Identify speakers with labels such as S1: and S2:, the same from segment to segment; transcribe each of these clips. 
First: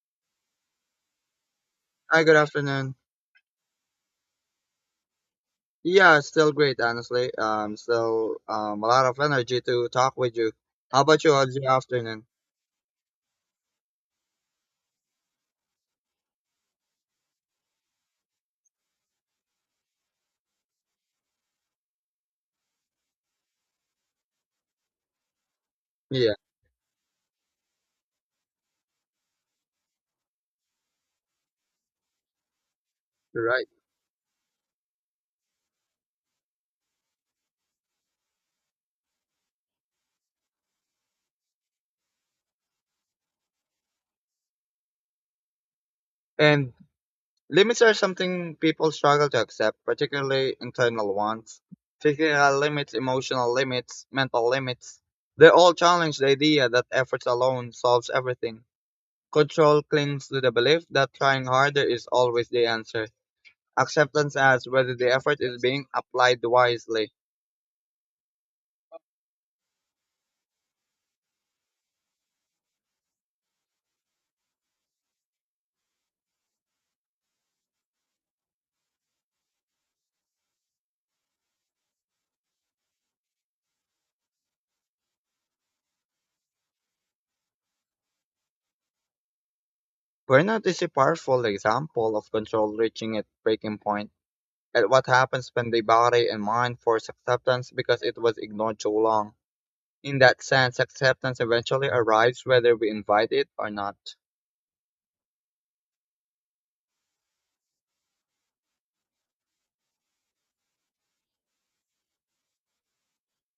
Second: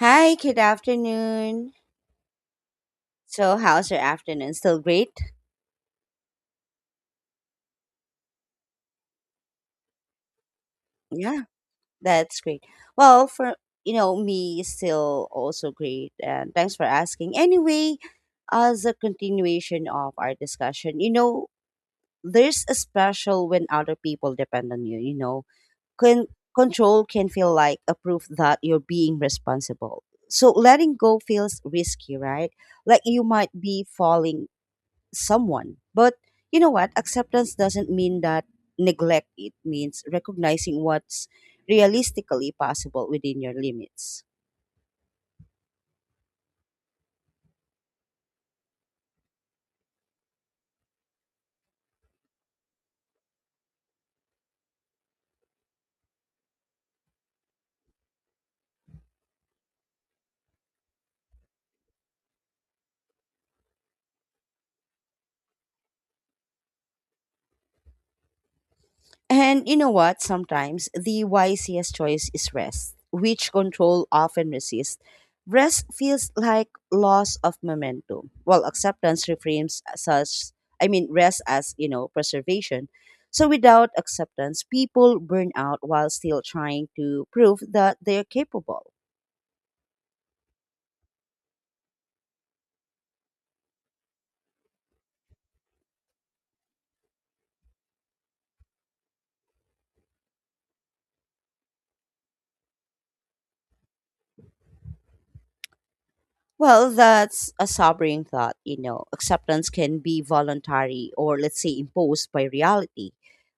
S1: Hi, good afternoon.
S2: Hi, good afternoon.
S1: So, how's your afternoon? Still great?
S2: Yeah, it's still great, honestly. Still a lot of energy to talk with you. How about you?
S1: Yeah,
S2: How's your afternoon?
S1: that's great. Well, me still also great. And thanks for asking. Anyway, as a continuation of our discussion, there's a special when other people depend on you, you know. Can
S2: Yeah,
S1: control can feel like a proof that you're being responsible. So letting go feels risky, right? Like you
S2: you're
S1: might
S2: right.
S1: be falling someone. But you know what? Acceptance doesn't mean that neglect. It means recognizing what's realistically possible within your limits.
S2: And limits are something people struggle to accept, particularly internal ones. Physical limits, emotional limits, mental limits. They all challenge the idea that efforts alone solves everything. Control clings to the belief that trying harder is always the answer. Acceptance asks whether the effort is being applied wisely.
S1: And you know what? Sometimes the wisest choice is rest, which control often resists. Rest feels like loss of momentum, while acceptance reframes such, I mean, rest as, preservation. So without acceptance, people burn out while still trying to prove that they're capable.
S2: Burnout is a powerful example of control reaching its breaking point, and what happens when the body and mind force acceptance because it was ignored too long. In that sense, acceptance eventually arrives whether we invite it or not.
S1: Well, that's a sobering thought, Acceptance can be voluntary or, let's say, imposed by reality.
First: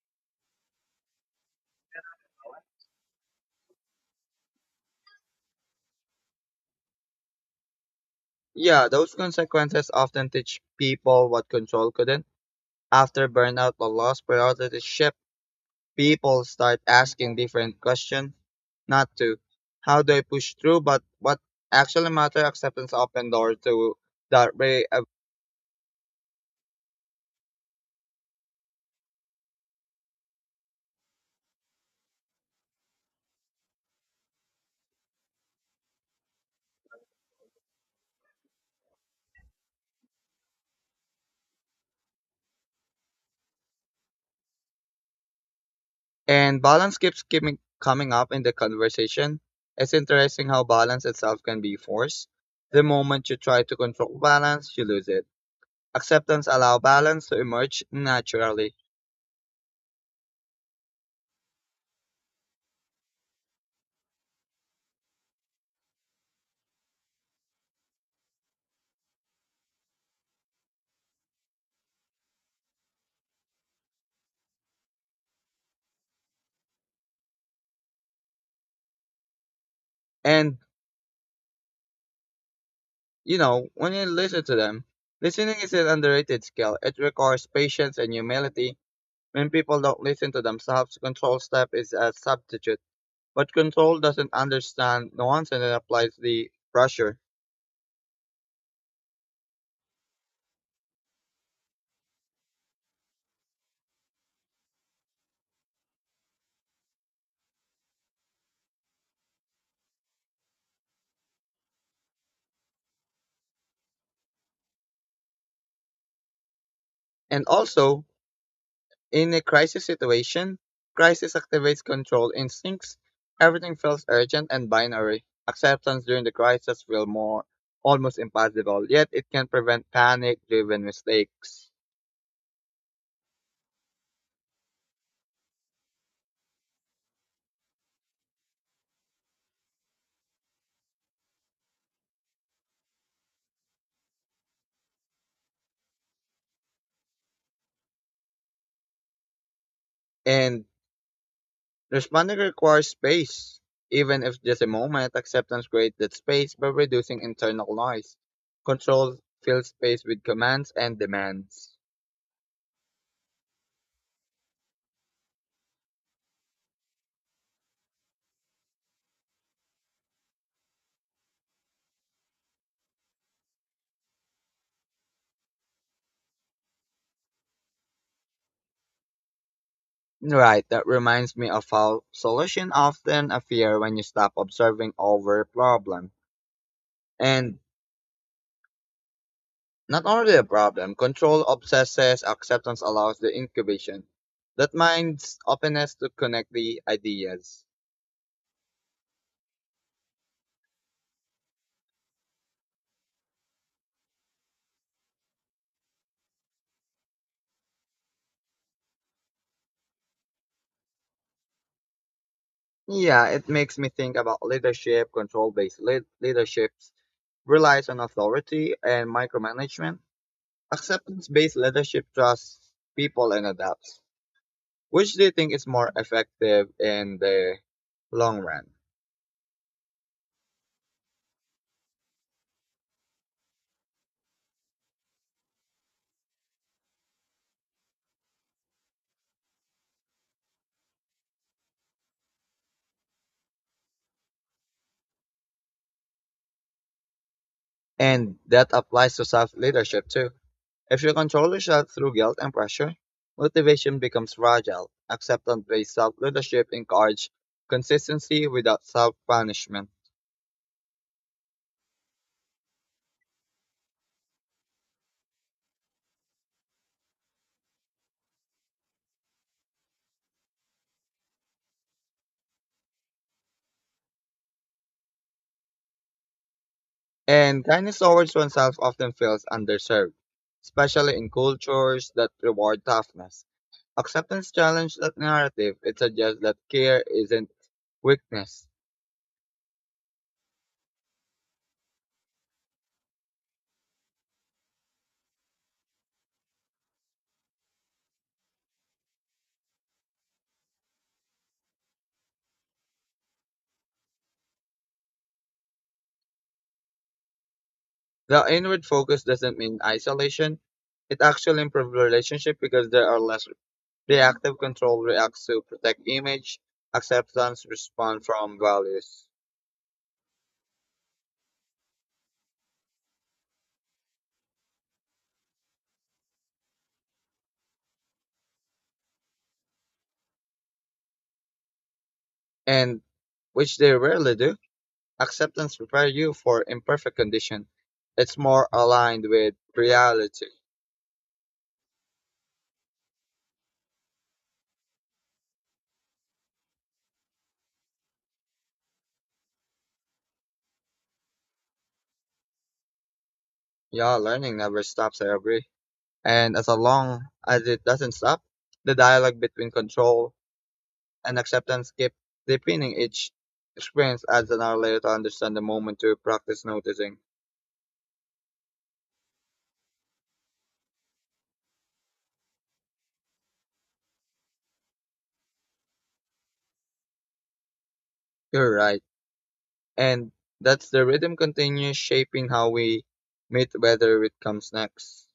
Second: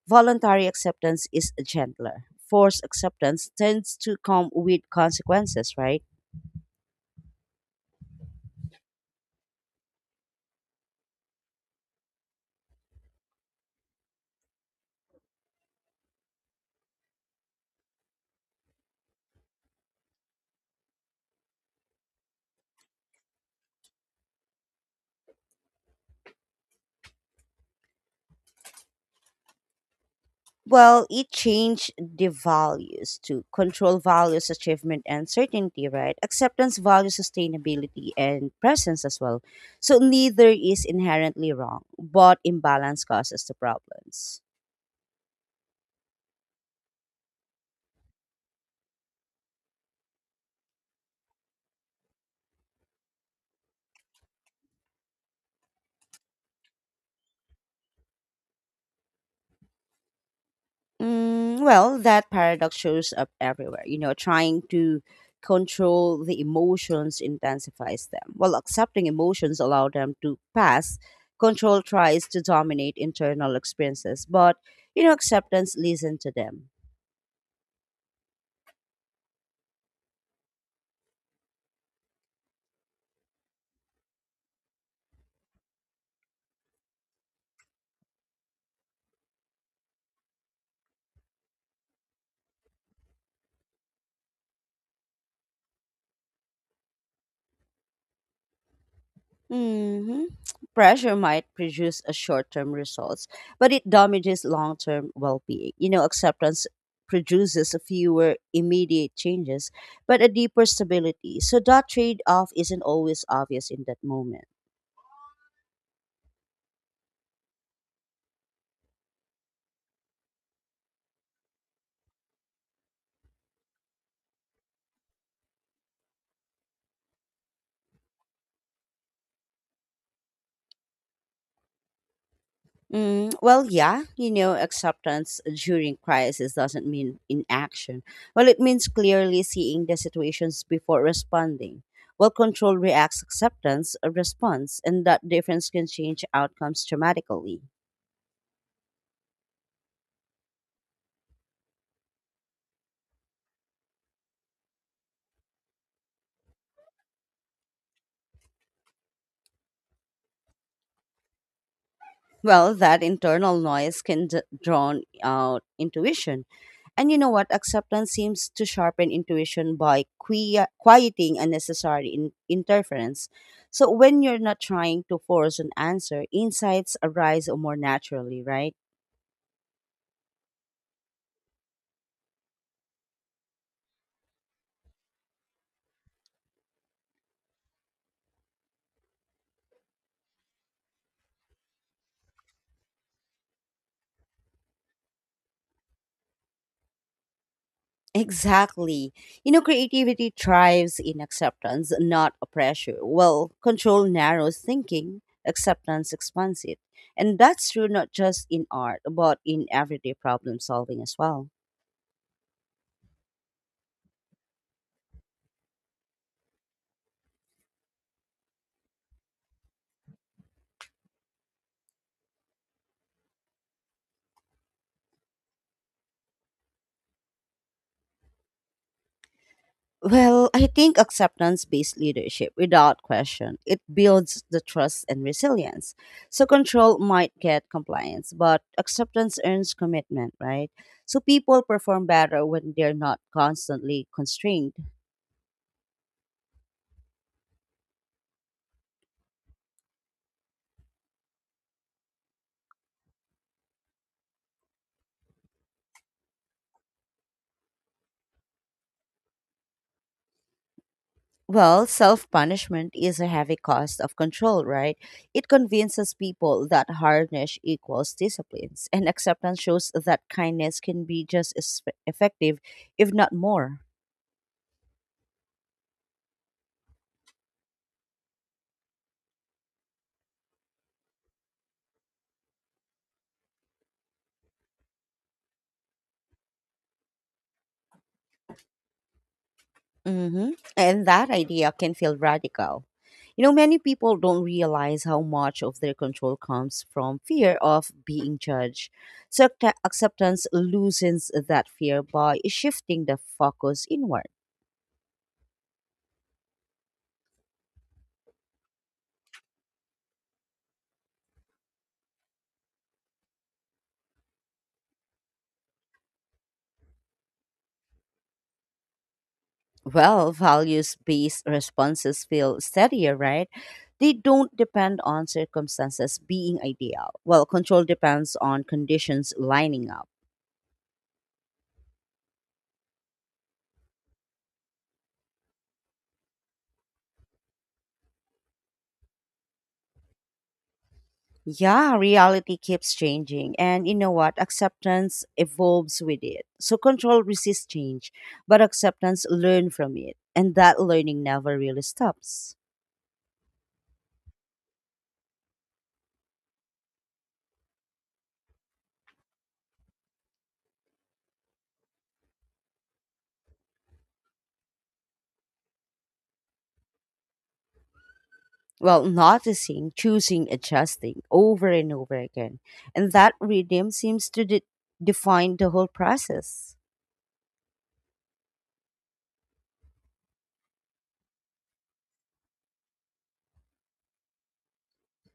S1: Voluntary acceptance is gentler. Forced acceptance tends to come with consequences, right?
S2: Yeah, those consequences often teach people what control couldn't. After burnout or loss priority shift, people start asking different questions, not to how do I push through, but what actually matter acceptance open door to that way.
S1: Well, it changed the values to control. Values achievement and certainty, right? Acceptance values sustainability and presence as well. So neither is inherently wrong, but imbalance causes the problems.
S2: And balance keeps coming up in the conversation. It's interesting how balance itself can be forced. The moment you try to control balance, you lose it. Acceptance allow balance to emerge naturally.
S1: Mm, well, that paradox shows up everywhere. You know, trying to control the emotions intensifies them. While accepting emotions allow them to pass, control tries to dominate internal experiences, but acceptance listens to them.
S2: And you know, when you listen to them, listening is an underrated skill. It requires patience and humility. When people don't listen to themselves, control step is a substitute. But control doesn't understand nuance and it applies the pressure.
S1: hmm Pressure might produce a short-term results, but it damages long-term well-being. You know, acceptance produces fewer immediate changes, but a deeper stability. So that trade-off isn't always obvious in that moment.
S2: And also, in a crisis situation, crisis activates control instincts. Everything feels urgent and binary. Acceptance during the crisis feels more almost impossible, yet it can prevent panic-driven mistakes.
S1: Mm, well, yeah, you know, acceptance during crisis doesn't mean inaction. Well, it means clearly seeing the situations before responding. Well, control reacts acceptance, a response, and that difference can change outcomes dramatically.
S2: And responding requires space. Even if just a moment, acceptance creates that space by reducing internal noise. Control fills space with commands and demands.
S1: Well, that internal noise can drown out intuition. And you know what? Acceptance seems to sharpen intuition by quieting unnecessary interference. So when you're not trying to force an answer, insights arise more naturally, right?
S2: Right, that reminds me of how solution often appear when you stop observing over problem. And not only a problem, control obsesses, acceptance allows the incubation. That mind's openness to connect the ideas.
S1: Exactly. You know, creativity thrives in acceptance, not a pressure. Well, control narrows thinking, acceptance expands it. And that's true not just in art, but in everyday problem solving as well.
S2: Yeah, it makes me think about leadership, control based leaderships, relies on authority and micromanagement. Acceptance based leadership trusts people and adapts. Which do you think is more effective in the long run?
S1: Well, I think acceptance based leadership, without question, it builds the trust and resilience. So, control might get compliance, but acceptance earns commitment, right? So, people perform better when they're not constantly constrained.
S2: And that applies to self leadership too. If you control yourself through guilt and pressure, motivation becomes fragile. Acceptance based self leadership encourages consistency without self punishment.
S1: Well, self punishment is a heavy cost of control, right? It convinces people that hardness equals disciplines, and acceptance shows that kindness can be just as effective, if not more.
S2: And kindness towards oneself often feels underserved, especially in cultures that reward toughness. Acceptance challenges that narrative. It suggests that care isn't weakness.
S1: hmm And that idea can feel radical. You know, many people don't realize how much of their control comes from fear of being judged. So acceptance loosens that fear by shifting the focus inward.
S2: The inward focus doesn't mean isolation. It actually improves relationships because there are less reactive control reacts to protect image, acceptance responds from values,
S1: Well, values based responses feel steadier, right? They don't depend on circumstances being ideal. Well, control depends on conditions lining up.
S2: and which they rarely do. Acceptance prepares you for imperfect condition. It's more aligned with reality.
S1: Yeah, reality keeps changing. And you know what? Acceptance evolves with it. So control resists change, but acceptance learn from it. And that learning never really stops.
S2: Yeah, learning never stops, I agree. And as long as it doesn't stop, the dialogue between control and acceptance keep deepening each experience adds another layer to understand the moment to practice noticing.
S1: Well, noticing, choosing, adjusting over and over again. And that rhythm seems to define the whole process.
S2: You're right. And that's the rhythm continues shaping how we meet whether it comes next.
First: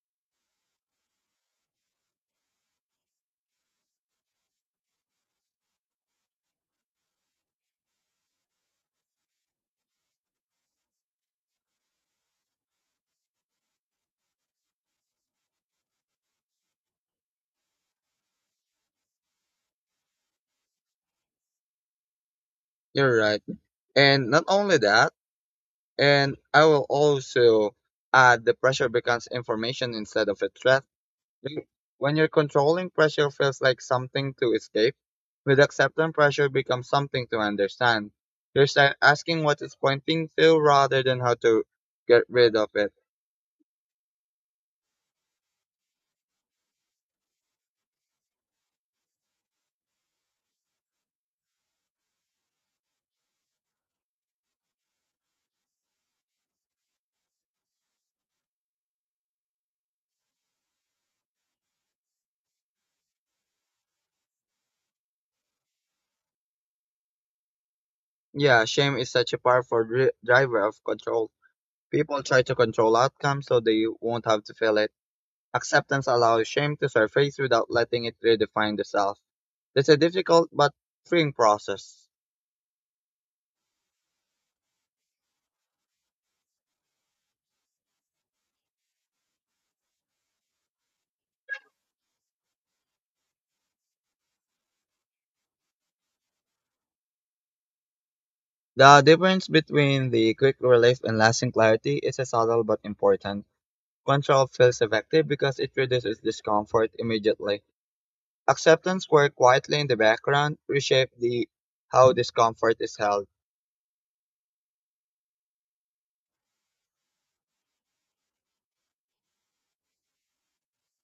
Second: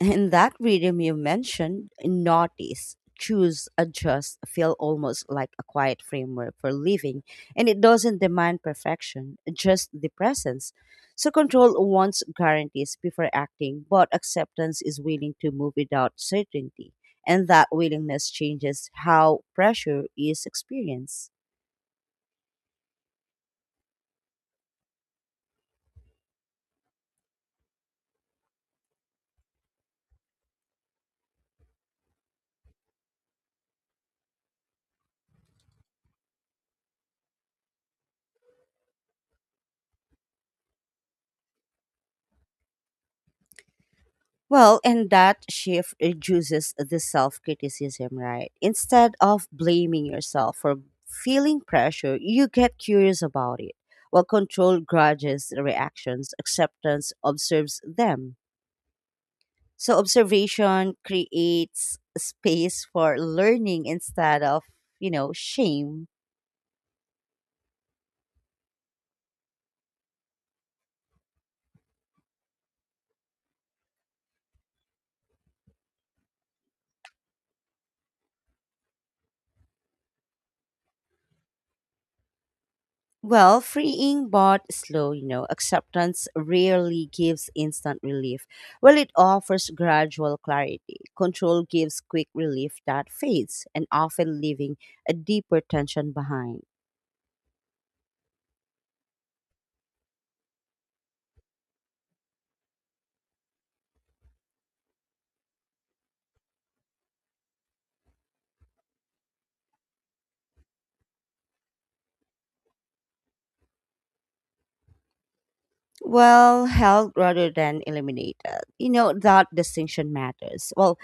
S1: In that rhythm you mentioned, notice, choose, adjust feel almost like a quiet framework for living, and it doesn't demand perfection, just the presence. So control wants guarantees before acting, but acceptance is willing to move without certainty, and that willingness changes how pressure is experienced.
S2: You're right. And not only that, and I will also add the pressure becomes information instead of a threat. Like, when you're controlling pressure feels like something to escape, with acceptance pressure becomes something to understand. You're start asking what it's pointing to rather than how to get rid of it.
S1: Well, and that shift reduces the self criticism, right? Instead of blaming yourself for feeling pressure, you get curious about it. While control grudges, reactions, acceptance observes them. So, observation creates space for learning instead of, shame.
S2: Yeah, shame is such a powerful driver of control. People try to control outcomes so they won't have to feel it. Acceptance allows shame to surface without letting it redefine the self. It's a difficult but freeing process.
S1: Well, freeing but slow, you know, acceptance rarely gives instant relief. Well, it offers gradual clarity. Control gives quick relief that fades and often leaving a deeper tension behind.
S2: The difference between the quick relief and lasting clarity is a subtle but important. Control feels effective because it reduces discomfort immediately. Acceptance works quietly in the background, reshape the how discomfort is held.
S1: Well, held rather than eliminated. You know, that distinction matters. Well,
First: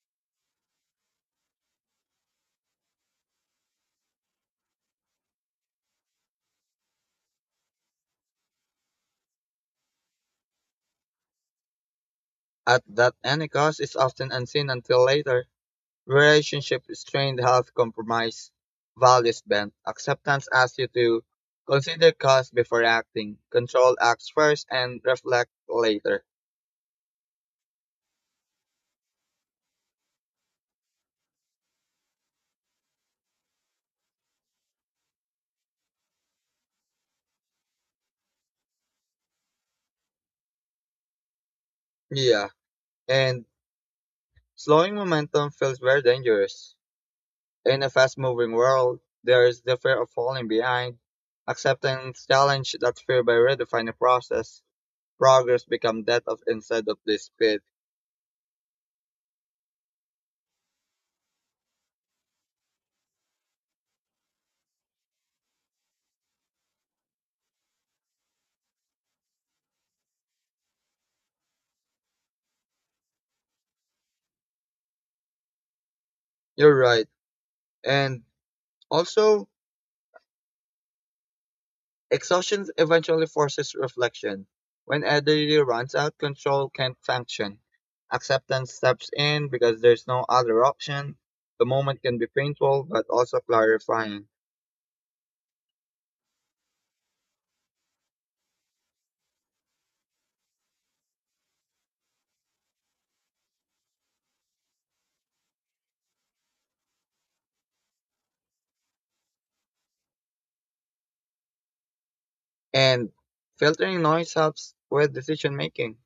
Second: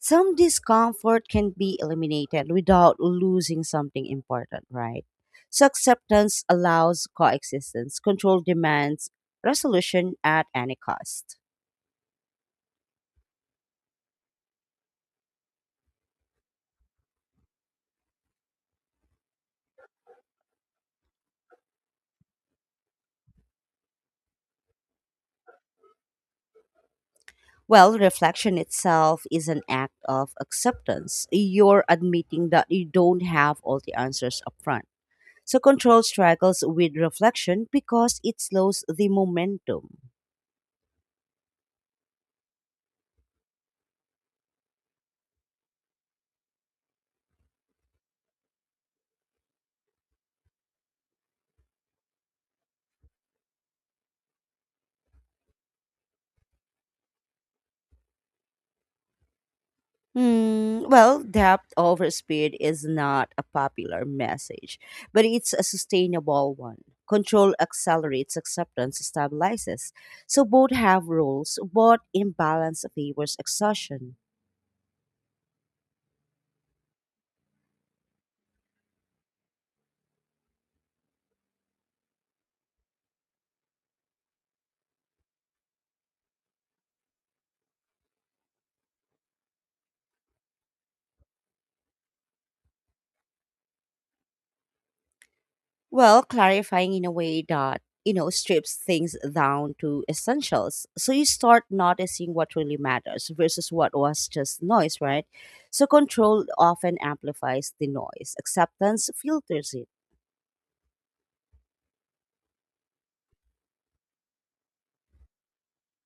S1: some discomfort can be eliminated without losing something important, right? So acceptance allows coexistence, control demands resolution at any cost.
S2: At that any cost is often unseen until later. Relationship strained health compromise values bent. Acceptance asks you to consider cost before acting, control acts first, and reflect later.
S1: Well, reflection itself is an act of acceptance. You're admitting that you don't have all the answers up front. So control struggles with reflection because it slows the momentum.
S2: Yeah. And slowing momentum feels very dangerous. In a fast moving world, there is the fear of falling behind. Acceptance challenge that fear by redefining process. Progress become that of instead of this speed.
S1: Hmm. Well, depth over speed is not a popular message, but it's a sustainable one. Control accelerates, acceptance stabilizes. So both have roles, but imbalance favors exhaustion.
S2: You're right. And also, exhaustion eventually forces reflection. When energy runs out, control can't function. Acceptance steps in because there's no other option. The moment can be painful but also clarifying.
S1: Well, clarifying in a way that, strips things down to essentials. So you start noticing what really matters versus what was just noise, right? So control often amplifies the noise, acceptance filters it.
S2: And filtering noise helps with decision making.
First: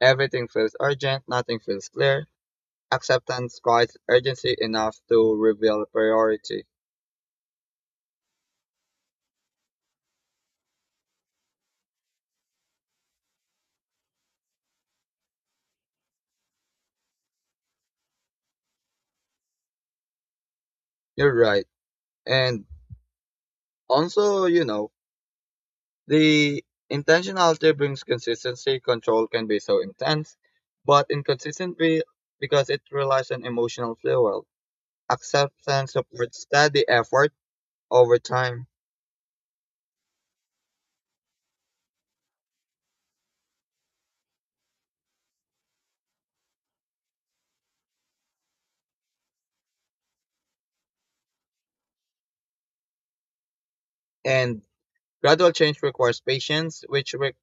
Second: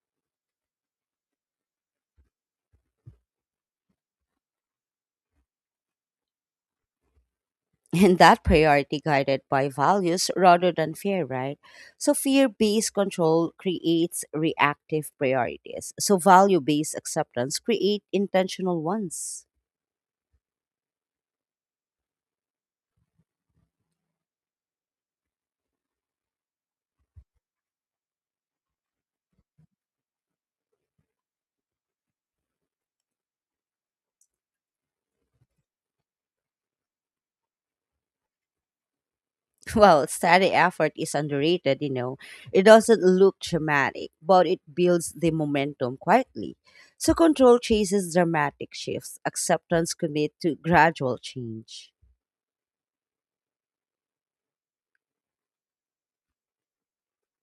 S2: Everything feels urgent, nothing feels clear. Acceptance quiets urgency enough to reveal priority.
S1: And that priority guided by values rather than fear, right? So, fear based control creates reactive priorities. So, value based acceptance create intentional ones.
S2: You're right. And also, you know, the intentionality brings consistency. Control can be so intense, but inconsistent because it relies on emotional fuel. Acceptance supports steady effort over time,
S1: Well, steady effort is underrated, you know. It doesn't look dramatic, but it builds the momentum quietly. So, control chases dramatic shifts, acceptance commit to gradual change.
S2: and gradual change requires patience, which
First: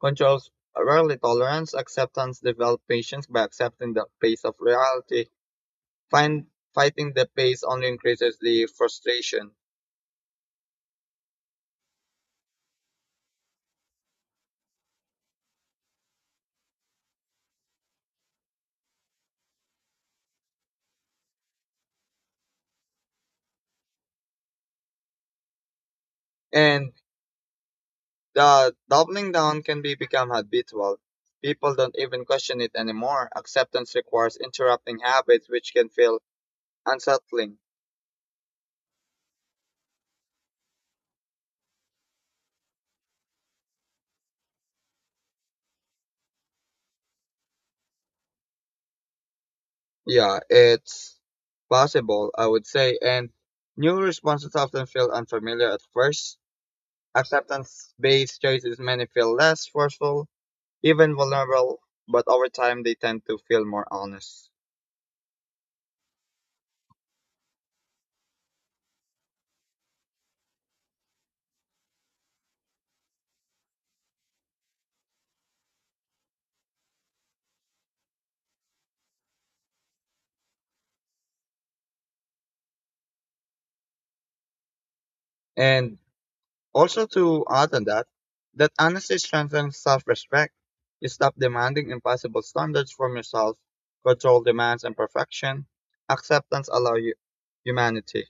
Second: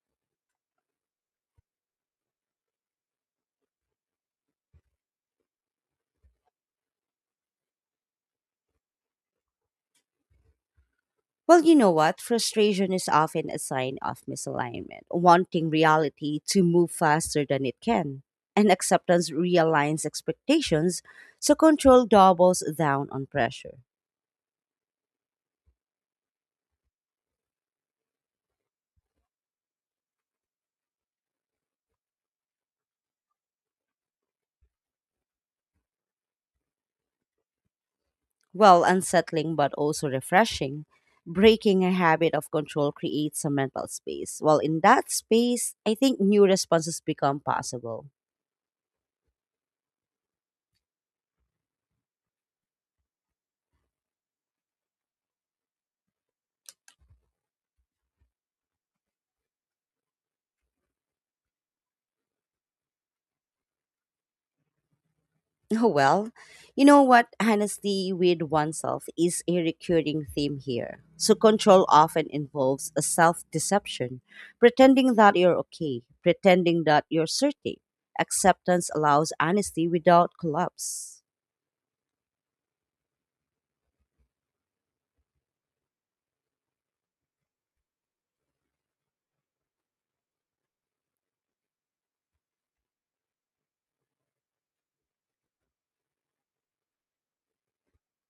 S2: controls rarely tolerance. Acceptance develops patience by accepting the pace of reality. Find, fighting the pace only increases the frustration.
S1: Well, you know what? Frustration is often a sign of misalignment, wanting reality to move faster than it can. And acceptance realigns expectations, so control doubles down on pressure.
S2: And the doubling down can be become habitual. People don't even question it anymore. Acceptance requires interrupting habits which can feel unsettling.
S1: Well, unsettling but also refreshing, breaking a habit of control creates a mental space. Well, in that space, I think new responses become possible.
S2: Yeah, it's possible, I would say. And new responses often feel unfamiliar at first. Acceptance based choices many feel less forceful, even vulnerable, but over time they tend to feel more honest.
S1: Oh, well, you know what? Honesty with oneself is a recurring theme here. So, control often involves a self deception, pretending that you're okay, pretending that you're certain. Acceptance allows honesty without collapse.
S2: And also, to add on that, that honesty strengthens self respect. You stop demanding impossible standards from yourself, control demands and perfection. Acceptance allows you humanity.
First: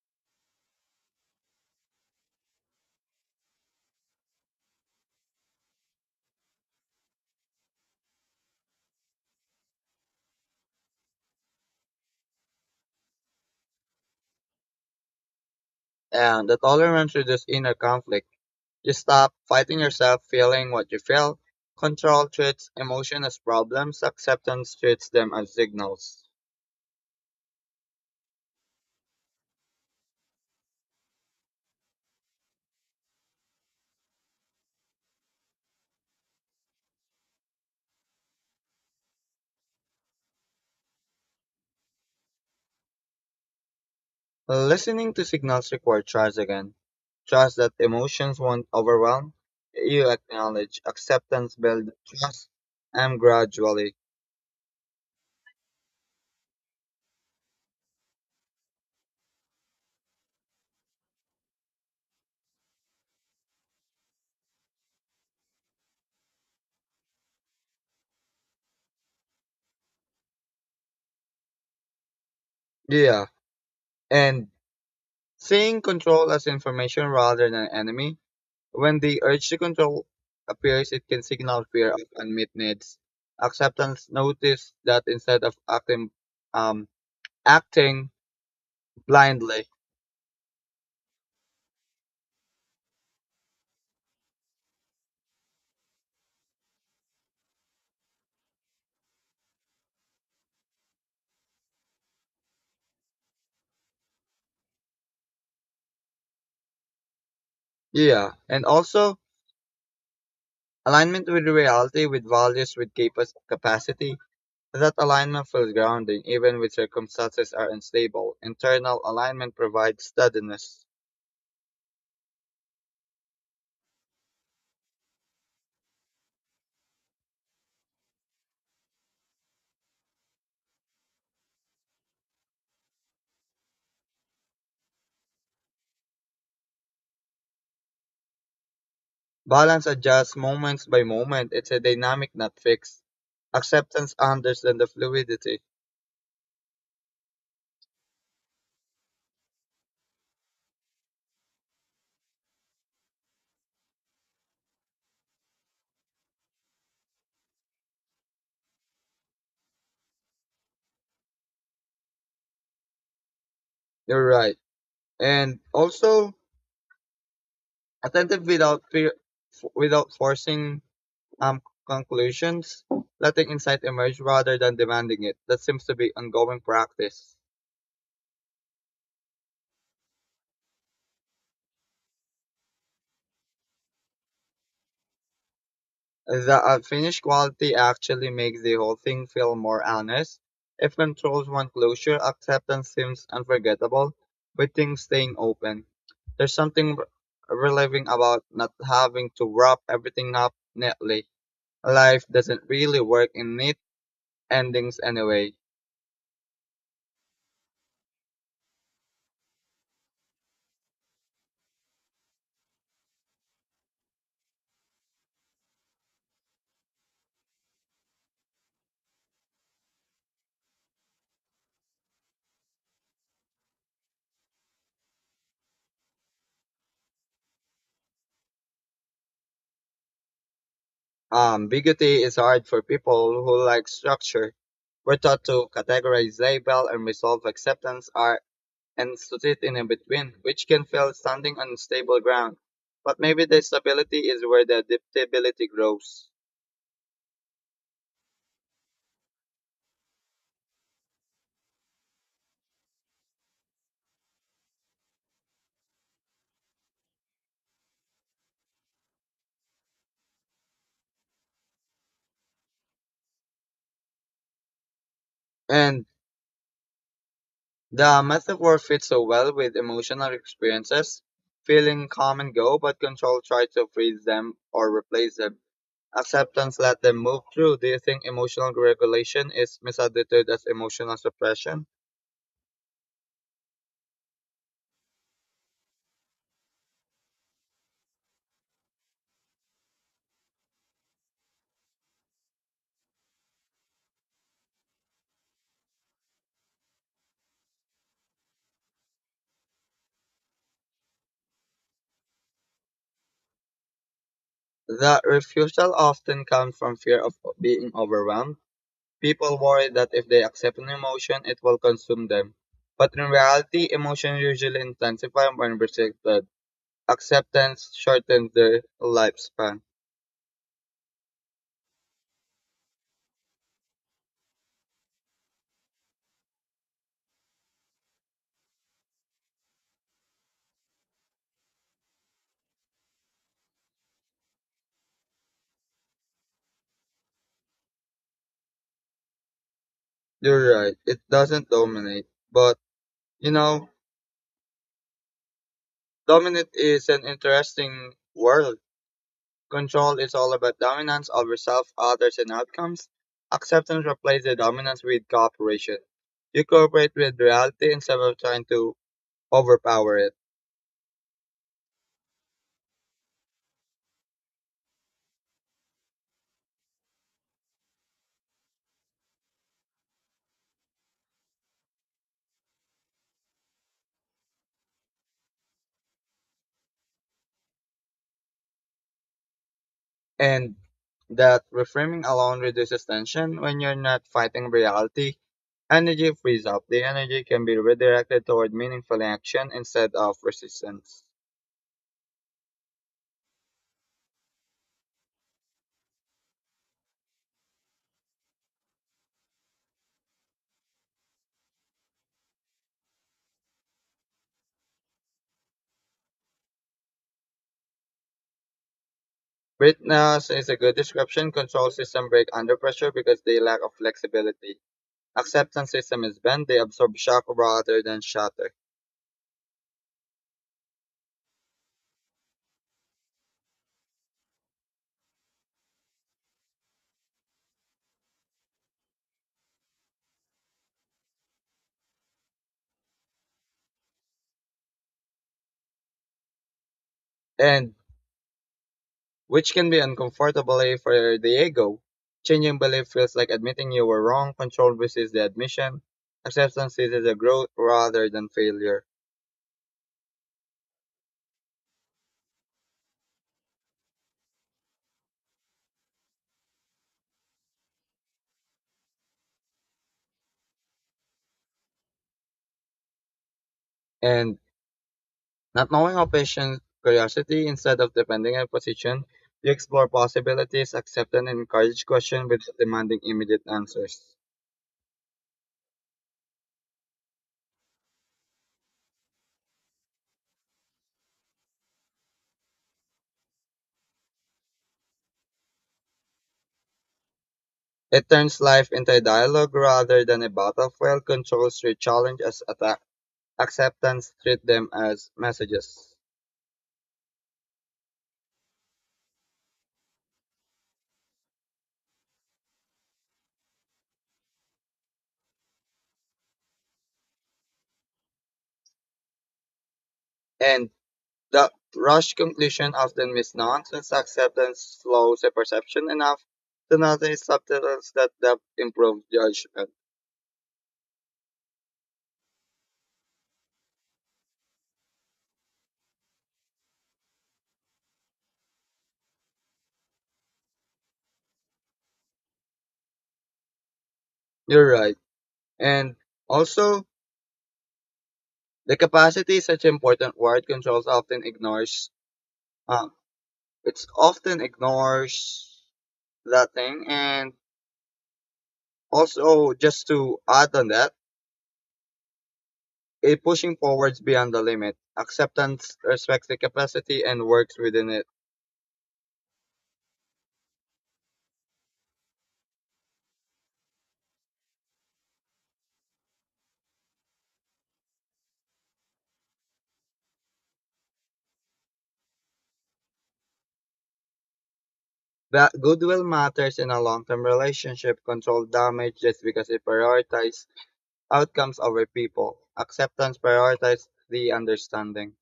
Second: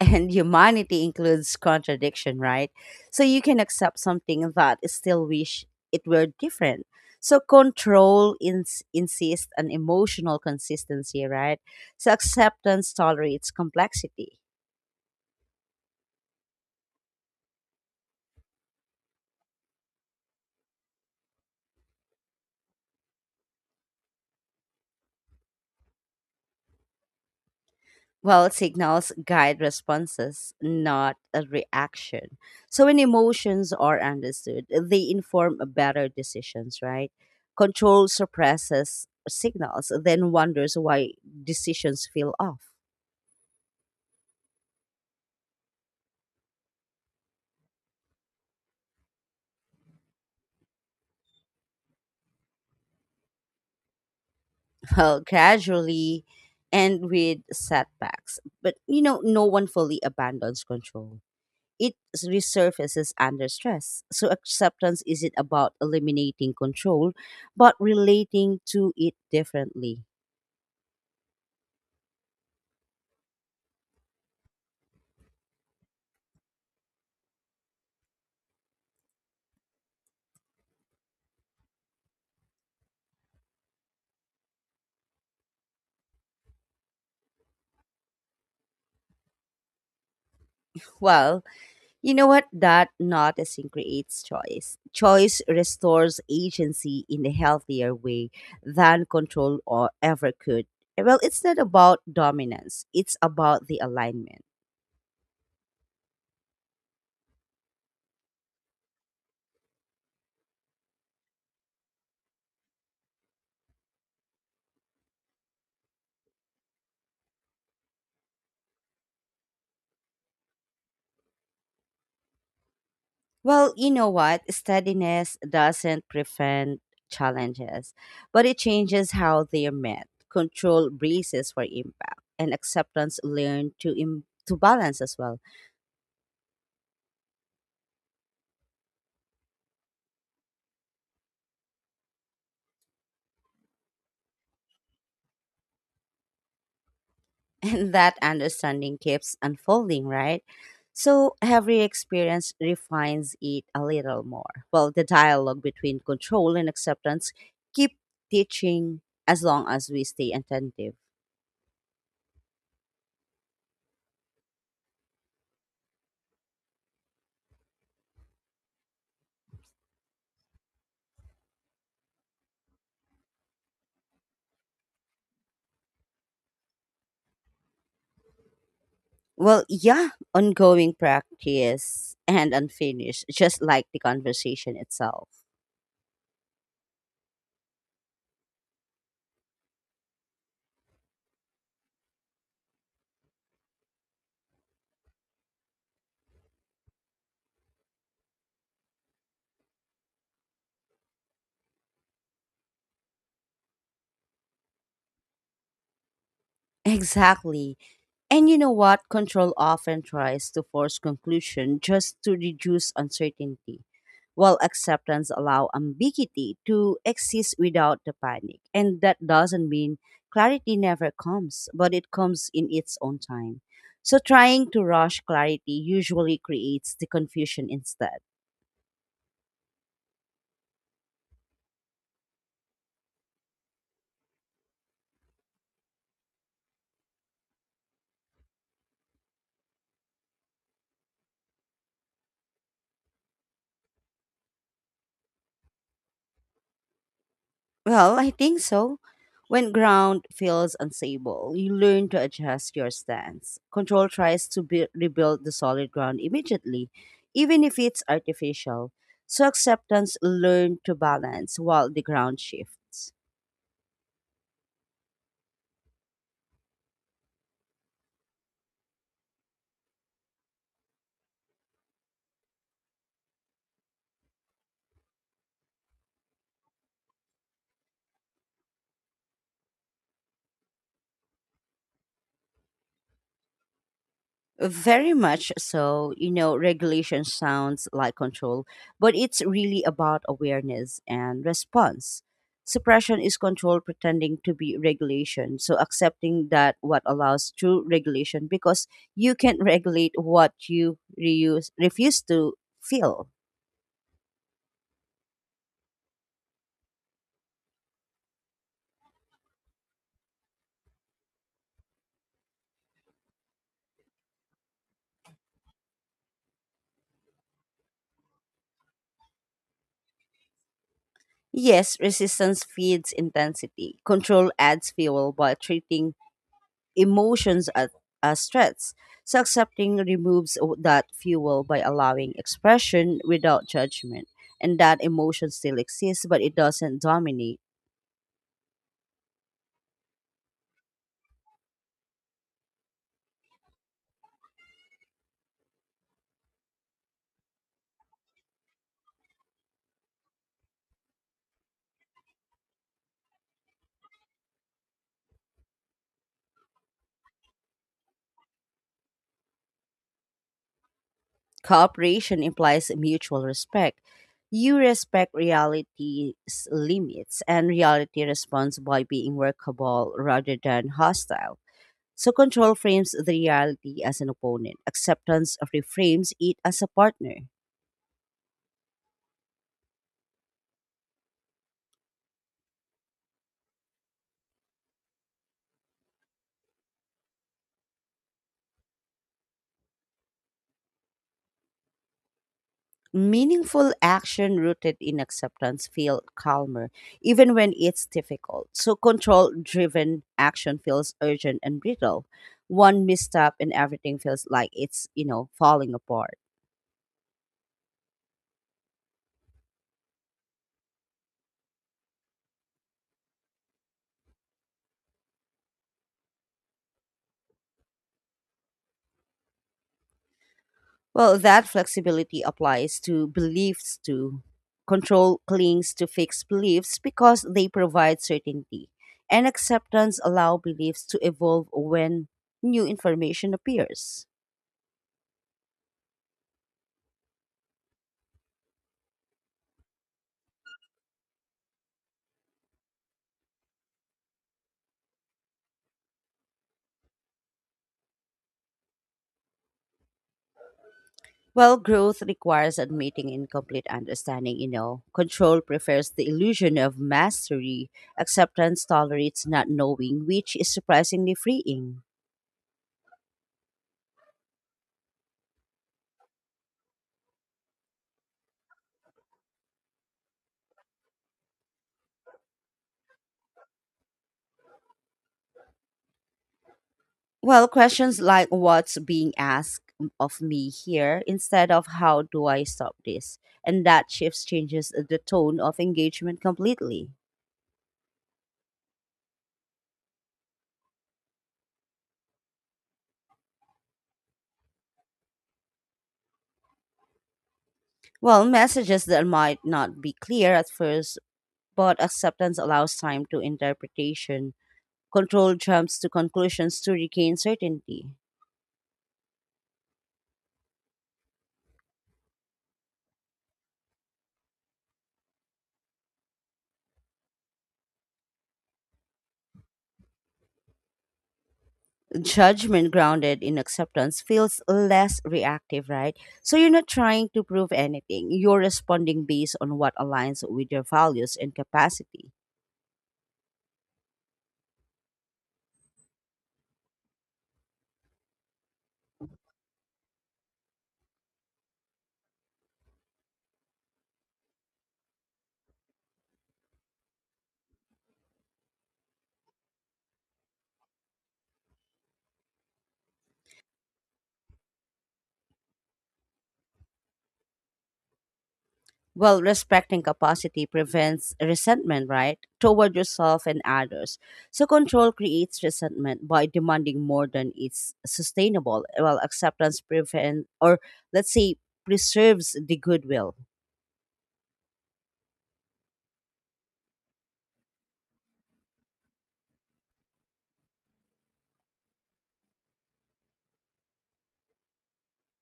S1: And humanity includes contradiction, right? So you can accept something that is still wish it were different. So control insists on emotional consistency, right? So acceptance tolerates complexity.
S2: And the tolerance reduces inner conflict. You stop fighting yourself, feeling what you feel. Control treats emotion as problems, acceptance treats them as signals.
S1: Well, signals guide responses, not a reaction. So when emotions are understood, they inform better decisions, right? Control suppresses signals, then wonders why decisions feel off.
S2: Listening to signals require trust again. Trust that emotions won't overwhelm. You acknowledge acceptance, build trust, and gradually.
S1: Well, gradually and with setbacks. But you know, no one fully abandons control. It resurfaces under stress. So acceptance isn't about eliminating control, but relating to it differently.
S2: Yeah. And seeing control as information rather than enemy. When the urge to control appears, it can signal fear of unmet needs. Acceptance notice that instead of acting, um, acting blindly.
S1: Well, you know what? That noticing creates choice. Choice restores agency in a healthier way than control or ever could. Well, it's not about dominance, it's about the alignment.
S2: Yeah. And also alignment with reality, with values, with capacity. That alignment feels grounding even when circumstances are unstable. Internal alignment provides steadiness.
S1: Well, you know what? Steadiness doesn't prevent challenges, but it changes how they're met. Control braces for impact, and acceptance learn to, to balance as well.
S2: Balance adjusts moments by moment. It's a dynamic, not fixed. Acceptance understands the fluidity.
S1: And that understanding keeps unfolding, right? So every experience refines it a little more. Well, the dialogue between control and acceptance keep teaching as long as we stay attentive.
S2: You're right. And also, attentive without fear, without forcing um conclusions, letting insight emerge rather than demanding it. That seems to be ongoing practice.
S1: Well, yeah, ongoing practice and unfinished, just like the conversation itself.
S2: The finished quality actually makes the whole thing feel more honest. If controls one closure, acceptance seems unforgettable, with things staying open. There's something relieving about not having to wrap everything up neatly. Life doesn't really work in neat endings anyway.
S1: Exactly. And you know what? Control often tries to force conclusion just to reduce uncertainty, while acceptance allows ambiguity to exist without the panic. And that doesn't mean clarity never comes, but it comes in its own time. So trying to rush clarity usually creates the confusion instead.
S2: Bigotry is hard for people who like structure. We're taught to categorize, label, and resolve acceptance are and to sit in a between, which can feel standing on stable ground. But maybe the stability is where the adaptability grows.
S1: Well, I think so. When ground feels unstable, you learn to adjust your stance. Control tries to rebuild the solid ground immediately, even if it's artificial. So acceptance learn to balance while the ground shifts.
S2: And the metaphor fits so well with emotional experiences. Feeling come and go, but control tries to freeze them or replace them. Acceptance let them move through. Do you think emotional regulation is misunderstood as emotional suppression?
S1: Very much so. You know, regulation sounds like control, but it's really about awareness and response. Suppression is control pretending to be regulation. So accepting that what allows true regulation because you can regulate what you reuse, refuse to feel.
S2: The refusal often comes from fear of being overwhelmed. People worry that if they accept an emotion, it will consume them. But in reality, emotions usually intensify when resisted. Acceptance shortens their lifespan.
S1: Yes, resistance feeds intensity. Control adds fuel by treating emotions as threats. So accepting removes that fuel by allowing expression without judgment, and that emotion still exists, but it doesn't dominate.
S2: You're right, it doesn't dominate. But, you know, dominate is an interesting world. Control is all about dominance over self, others, and outcomes. Acceptance replaces the dominance with cooperation. You cooperate with reality instead of trying to overpower it.
S1: Cooperation implies mutual respect. You respect reality's limits, and reality responds by being workable rather than hostile. So, control frames the reality as an opponent, acceptance reframes it as a partner.
S2: And that reframing alone reduces tension when you're not fighting reality. Energy frees up. The energy can be redirected toward meaningful action instead of resistance.
S1: Meaningful action rooted in acceptance feel calmer even when it's difficult. So control driven action feels urgent and brittle. One misstep and everything feels like it's, you know, falling apart.
S2: Breathness is a good description. Control system break under pressure because they lack of flexibility. Acceptance system is bent. They absorb shock rather than shatter.
S1: Well, that flexibility applies to beliefs too. Control clings to fixed beliefs because they provide certainty, and acceptance allow beliefs to evolve when new information appears.
S2: And which can be uncomfortable for the ego. Changing belief feels like admitting you were wrong, control versus the admission. Acceptance is a growth rather than failure.
S1: Well, growth requires admitting incomplete understanding, you know. Control prefers the illusion of mastery. Acceptance tolerates not knowing, which is surprisingly freeing.
S2: And not knowing how patient curiosity instead of defending a position, you explore possibilities, accept and encourage questions without demanding immediate answers.
S1: Well, questions like what's being asked of me here instead of how do I stop this? And that shifts changes the tone of engagement completely.
S2: It turns life into a dialogue rather than a battlefield. Controls treat challenge as attack. Acceptance treat them as messages.
S1: Well, messages that might not be clear at first, but acceptance allows time to interpretation. Control jumps to conclusions to regain certainty.
S2: And the rushed conclusion often means nonsense acceptance slows the perception enough to notice subtleties that depth improves judgment.
S1: Judgment grounded in acceptance feels less reactive, right? So you're not trying to prove anything. You're responding based on what aligns with your values and capacity.
S2: You're right. And also, the capacity is such an important word controls often ignores. Um, it's often ignores that thing. And also, just to add on that, a pushing forwards beyond the limit. Acceptance respects the capacity and works within it.
S1: Well, respecting capacity prevents resentment, right? Toward yourself and others. So control creates resentment by demanding more than it's sustainable. Well, acceptance prevents, or let's say, preserves the goodwill.
S2: That goodwill matters in a long term relationship. Control damage just because it prioritizes outcomes over people. Acceptance prioritizes the understanding.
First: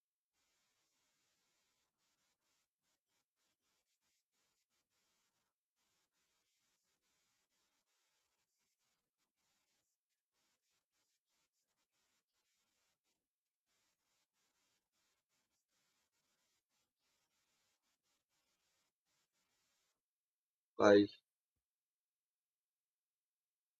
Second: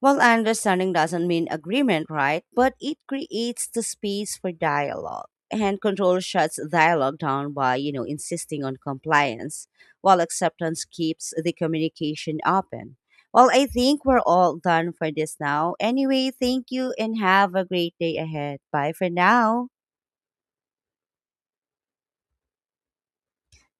S1: Well, understanding doesn't mean agreement, right? But it creates the space for dialogue. And control shuts dialogue down by, insisting on compliance, while acceptance keeps the communication open. Well, I think we're all done for this now. Anyway, thank you and have a great day ahead. Bye for now.
S2: Bye.